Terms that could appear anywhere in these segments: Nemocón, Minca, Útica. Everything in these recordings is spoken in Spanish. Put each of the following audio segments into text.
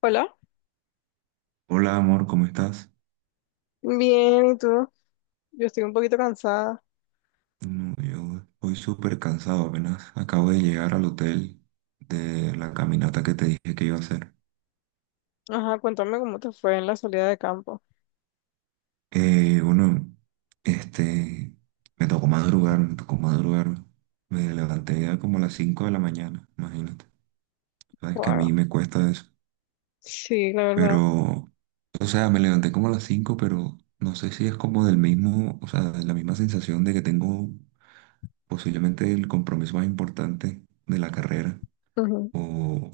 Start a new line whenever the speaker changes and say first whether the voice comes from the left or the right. left: Hola,
right: Hola amor, ¿cómo estás?
left: bien, ¿y tú? Yo estoy un poquito cansada.
right: No, yo estoy súper cansado, apenas acabo de llegar al hotel de la caminata que te dije que iba a hacer.
left: Ajá, cuéntame cómo te fue en la salida de campo.
right: Bueno, este, me tocó madrugar, me tocó madrugar. Me levanté ya como a las 5 de la mañana, imagínate. Sabes que a mí
left: Wow.
right: me cuesta eso.
left: Sí, la verdad.
right: Pero, o sea, me levanté como a las 5, pero no sé si es como del mismo, o sea, de la misma sensación de que tengo posiblemente el compromiso más importante de la carrera.
left: Ujú.
right: O,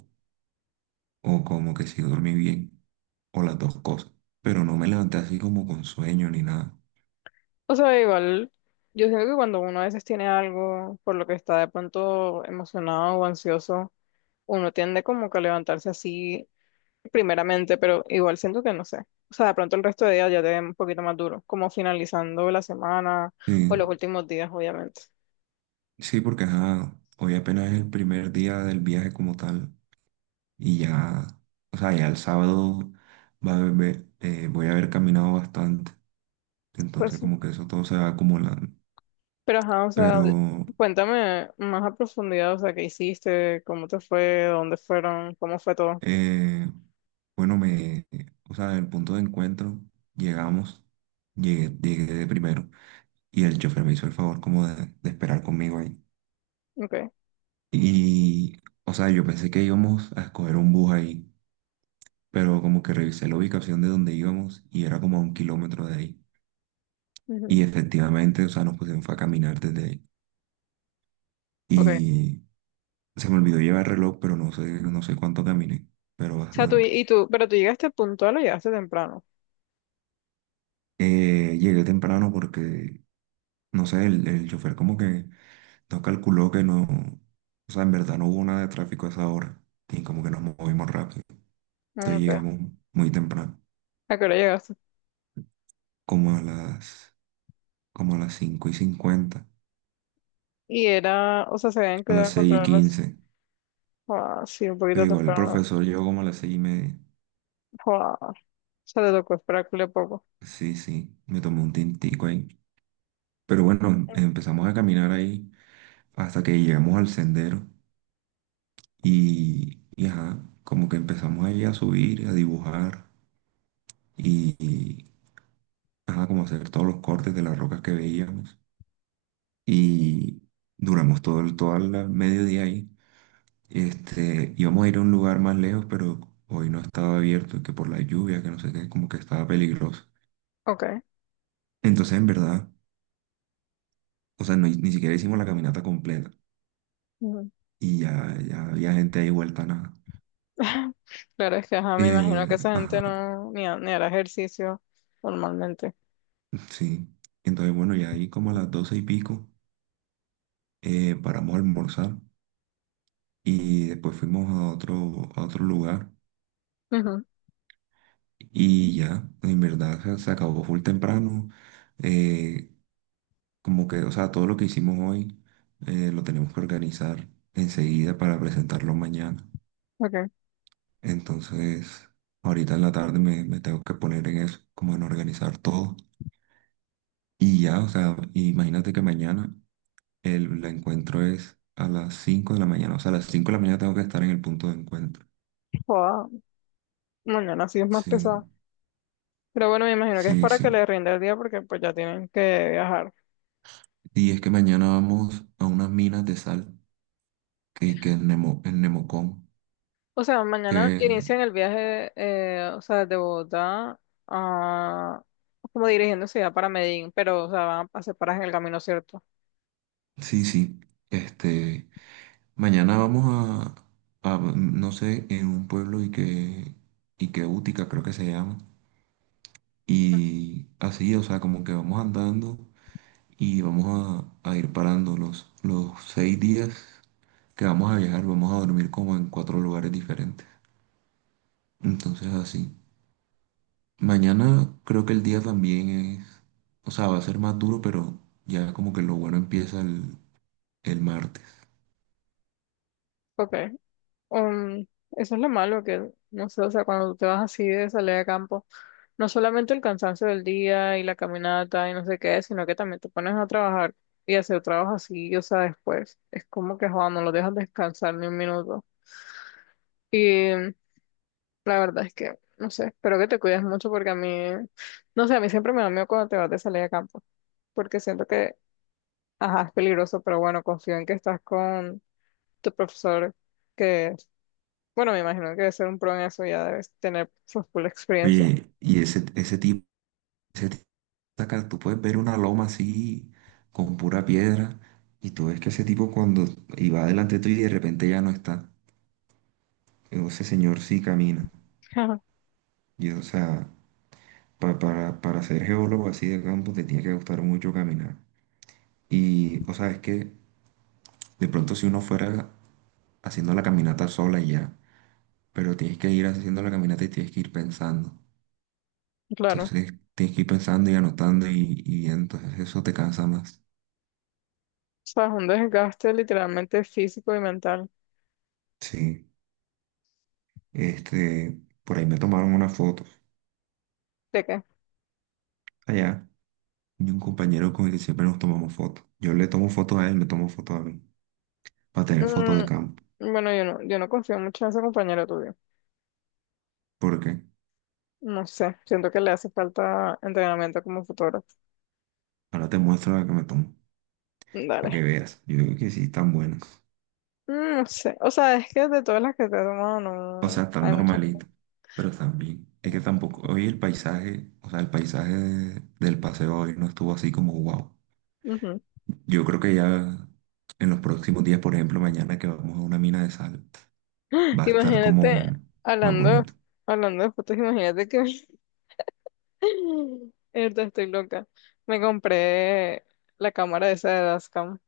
right: o como que sí dormí bien, o las dos cosas. Pero no me levanté así como con sueño ni nada.
left: O sea, igual, yo siento que cuando uno a veces tiene algo por lo que está de pronto emocionado o ansioso, uno tiende como que a levantarse así primeramente, pero igual siento que no sé. O sea, de pronto el resto de días ya te ven un poquito más duro, como finalizando la semana o
right: Sí,
left: los últimos días, obviamente.
right: sí, porque ajá, hoy apenas es el primer día del viaje como tal, y ya, o sea, ya el sábado voy a haber caminado bastante,
left: Pues
right: entonces
left: sí.
right: como que eso todo se va acumulando.
left: Pero ajá, o sea,
right: Pero,
left: cuéntame más a profundidad, o sea, qué hiciste, cómo te fue, dónde fueron, cómo fue todo.
right: eh, bueno, o sea, en el punto de encuentro, llegamos, llegué de primero, y el chofer me hizo el favor como de esperar conmigo ahí.
left: Ok,
right: Y, o sea, yo pensé que íbamos a escoger un bus ahí, pero como que revisé la ubicación de donde íbamos y era como a 1 kilómetro de ahí.
left: ujú,
right: Y efectivamente, o sea, nos pusimos fue a caminar desde ahí.
left: ok. O
right: Y se me olvidó llevar reloj, pero no sé, no sé cuánto caminé, pero
left: sea, tú,
right: bastante.
left: y tú, pero tú llegaste puntual o llegaste temprano.
right: Llegué temprano porque, no sé, el chofer como que no calculó que no, o sea, en verdad no hubo nada de tráfico a esa hora. Y como que nos movimos rápido. Entonces
left: Ok.
right: llegamos muy temprano,
left: ¿A qué hora llegaste?
right: como a las como a las 5:50,
left: Y era, o sea, se habían
right: a
left: quedado a
right: las seis y
left: encontrarlas.
right: quince,
left: Ah, sí, un
right: Pero
left: poquito
right: igual el
left: temprano.
right: profesor llegó como a las 6:30.
left: Ah, o sea, te tocó esperarle poco.
right: Sí, sí, me tomé un tintico ahí. Pero bueno, empezamos a caminar ahí hasta que llegamos al sendero y ajá, como que empezamos ahí a subir, a dibujar y, y, ajá, como hacer todos los cortes de las rocas que veíamos. Y duramos todo el mediodía ahí. Este, íbamos a ir a un lugar más lejos, pero hoy no estaba abierto, que por la lluvia, que no sé qué, como que estaba peligroso.
left: Ok.
right: Entonces, en verdad, o sea, ni siquiera hicimos la caminata completa
left: Ujú.
right: y ya, ya había gente ahí vuelta a nada.
left: Claro, es que ajá, me imagino que esa
right: Ajá,
left: gente no, ni, ni hará ejercicio normalmente.
right: sí. Entonces, bueno, ya ahí como a las 12 y pico paramos a almorzar y después fuimos a otro lugar
left: Ujú,
right: y ya, en verdad se acabó full temprano. Eh, Como que, o sea, todo lo que hicimos hoy lo tenemos que organizar enseguida para presentarlo mañana.
left: ok.
right: Entonces, ahorita en la tarde me tengo que poner en eso, como en organizar todo. Y ya, o sea, imagínate que mañana el encuentro es a las 5 de la mañana. O sea, a las 5 de la mañana tengo que estar en el punto de encuentro.
left: Joda, mañana sí es más pesado.
right: Sí,
left: Pero bueno, me imagino que es
right: sí,
left: para que
right: sí.
left: le rinda el día porque pues ya tienen que viajar.
right: Y es que mañana vamos a unas minas de sal que en Nemocón,
left: O sea,
right: que
left: mañana inician el viaje, o sea, de Bogotá a, como dirigiéndose ya para Medellín, pero o sea, van a hacer paradas en el camino, ¿cierto?
right: sí, sí. Este, mañana vamos no sé, en un pueblo y que Útica creo que se llama. Y así, o sea, como que vamos andando y vamos a ir parando los 6 días que vamos a viajar, vamos a dormir como en cuatro lugares diferentes. Entonces así. Mañana creo que el día también es, o sea, va a ser más duro, pero ya como que lo bueno empieza el martes.
left: Ok. Um, Eso es lo malo que, no sé, o sea, cuando tú te vas así de salir de campo, no solamente el cansancio del día y la caminata y no sé qué, sino que también te pones a trabajar y hacer trabajo así, o sea, después. Es como que, joder, no lo dejas descansar ni un minuto. La verdad es que, no sé, espero que te cuides mucho porque a mí, no sé, a mí siempre me da miedo cuando te vas de salir a campo, porque siento que, ajá, es peligroso, pero bueno, confío en que estás con tu profesor, que, bueno, me imagino que debe ser un pro en eso, ya debes tener su full experiencia.
right: Oye, y ese tipo, acá tú puedes ver una loma así con pura piedra y tú ves que ese tipo cuando iba delante tuyo y de repente ya no está. Ese señor sí camina.
left: Ajá,
right: Y, o sea, para ser geólogo así de campo te tiene que gustar mucho caminar. Y, o sea, es que de pronto si uno fuera haciendo la caminata sola y ya, pero tienes que ir haciendo la caminata y tienes que ir pensando.
left: claro, o
right: Entonces tienes que ir pensando y anotando y entonces eso te cansa más.
left: sea, es un desgaste literalmente físico y mental.
right: Sí, este, por ahí me tomaron una foto
left: ¿De qué?
right: allá y un compañero con el que siempre nos tomamos fotos. Yo le tomo fotos a él, me tomo fotos a mí, para tener fotos de
left: Mm,
right: campo.
left: bueno, yo no, yo no confío mucho en ese compañero tuyo.
right: ¿Por qué?
left: No sé, siento que le hace falta entrenamiento como fotógrafo.
right: Ahora te muestro la que me tomo, para
left: Dale.
right: que veas. Yo digo que sí, están buenas.
left: Mm, no sé, o sea, es que de todas las que te he tomado,
right: O
left: no
right: sea, están
left: hay muchas fotos.
right: normalitas, pero están bien. Es que tampoco, hoy el paisaje, o sea, el paisaje del paseo hoy no estuvo así como wow.
left: Ujú.
right: Yo creo que ya en los próximos días, por ejemplo, mañana que vamos a una mina de sal, va a estar
left: Imagínate,
right: como más
left: hablando,
right: bonito.
left: hablando de fotos, imagínate que ahorita estoy loca. Me compré la cámara esa de Dascam.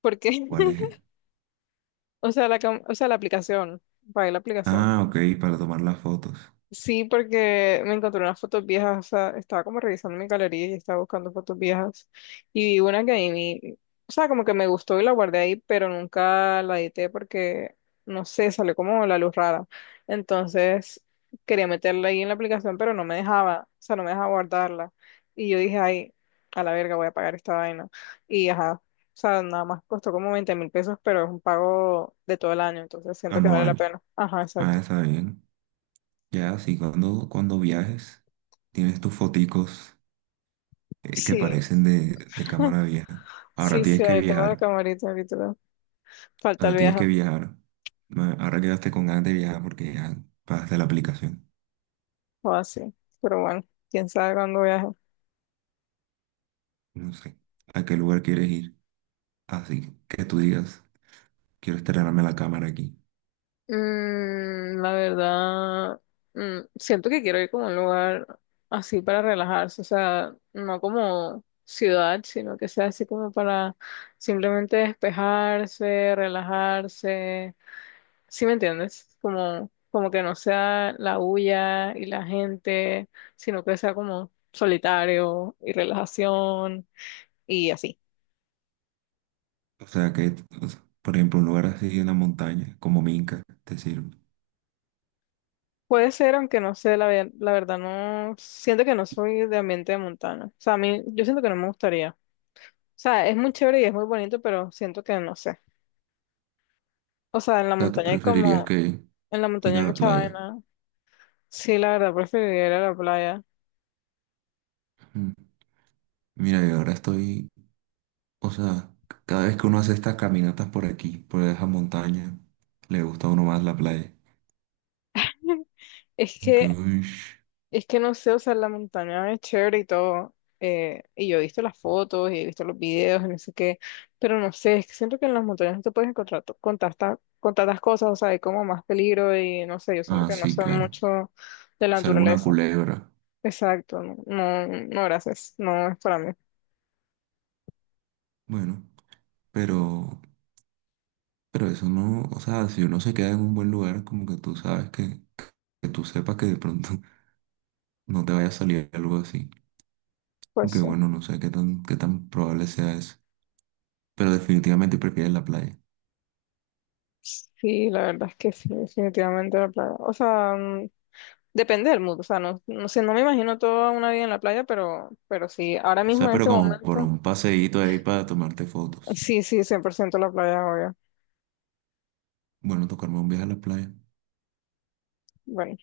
left: Porque,
right: ¿Cuál es?
left: o sea, la o sea, la aplicación. Pagué la aplicación.
right: Ah, ok, para tomar las fotos.
left: Sí, porque me encontré unas fotos viejas, o sea, estaba como revisando mi galería y estaba buscando fotos viejas y vi una que ahí, o sea, como que me gustó y la guardé ahí, pero nunca la edité porque, no sé, salió como la luz rara. Entonces, quería meterla ahí en la aplicación, pero no me dejaba, o sea, no me dejaba guardarla. Y yo dije, ay, a la verga, voy a pagar esta vaina. Y ajá, o sea, nada más costó como 20.000 pesos, pero es un pago de todo el año, entonces siento que vale la
right: Anual.
left: pena. Ajá,
right: Ah,
left: exacto.
right: está bien. Ya, sí, cuando viajes, tienes tus foticos que
left: Sí,
right: parecen de, cámara vieja. Ahora
left: sí,
right: tienes
left: sí,
right: que
left: ahí tengo la
right: viajar,
left: camarita ahorita. Falta
right: ahora
left: el
right: tienes
left: viaje
right: que viajar. Ahora quedaste con ganas de viajar porque ya pagaste la aplicación.
left: o así. Pero bueno, quién sabe cuándo viaje.
right: No sé, ¿a qué lugar quieres ir? Así que tú digas, quiero estrenarme la cámara aquí.
left: Mm, la verdad, mm, siento que quiero ir como a un lugar así para relajarse, o sea, no como ciudad, sino que sea así como para simplemente despejarse, relajarse. ¿Sí me entiendes? Como, como que no sea la bulla y la gente, sino que sea como solitario y relajación y así.
right: O sea, o sea, por ejemplo, un lugar así en la montaña, como Minca, te sirve. O
left: Puede ser, aunque no sé, la, la verdad no, siento que no soy de ambiente de montaña. O sea, a mí, yo siento que no me gustaría. O sea, es muy chévere y es muy bonito, pero siento que no sé. O sea, en la
right: sea, tú
left: montaña hay
right: preferirías
left: como,
right: que
left: en la
right: ir
left: montaña
right: a
left: hay
right: la
left: mucha
right: playa.
left: vaina. Sí, la verdad, preferiría ir a la playa.
right: Mm. Mira, yo ahora estoy o sea, cada vez que uno hace estas caminatas por aquí, por esa montaña, le gusta a uno más la playa.
left: Es
right: Que,
left: que,
right: uish.
left: es que no sé, o sea, la montaña es chévere y todo. Y yo he visto las fotos y he visto los videos y no sé qué, pero no sé, es que siento que en las montañas no te puedes encontrar con tantas cosas, o sea, hay como más peligro y no sé, yo siento
right: Ah,
left: que no
right: sí,
left: sé
right: claro.
left: mucho de la
right: Es alguna
left: naturaleza.
right: culebra.
left: Exacto, no, no, no, gracias, no es para mí.
right: Bueno, pero, pero eso no, o sea, si uno se queda en un buen lugar, como que tú sabes que tú sepas que de pronto no te vaya a salir algo así.
left: Pues
right: Aunque
left: sí,
right: bueno, no sé qué tan probable sea eso. Pero definitivamente prefieres la playa.
left: sí, la verdad es que sí, definitivamente la playa. O sea, mm, depende del mood, o sea, no, no sé, no me imagino toda una vida en la playa, pero sí, ahora
right: O
left: mismo
right: sea,
left: en
right: pero
left: este
right: como por
left: momento.
right: un paseíto ahí para tomarte fotos.
left: Sí, sí, 100% la playa, obvio.
right: Bueno, tocarme un viaje a la playa.
left: Bueno,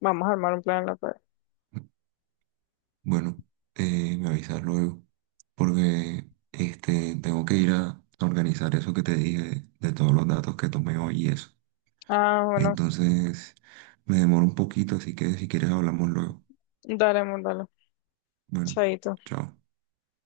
left: vamos a armar un plan en la playa.
right: Bueno, me avisas luego, porque este, tengo que ir a organizar eso que te dije, de todos los datos que tomé hoy y eso.
left: Ah, bueno,
right: Entonces, me demoro un poquito, así que si quieres hablamos luego.
left: dale, amor, dale.
right: Bueno,
left: Chaito.
right: chao.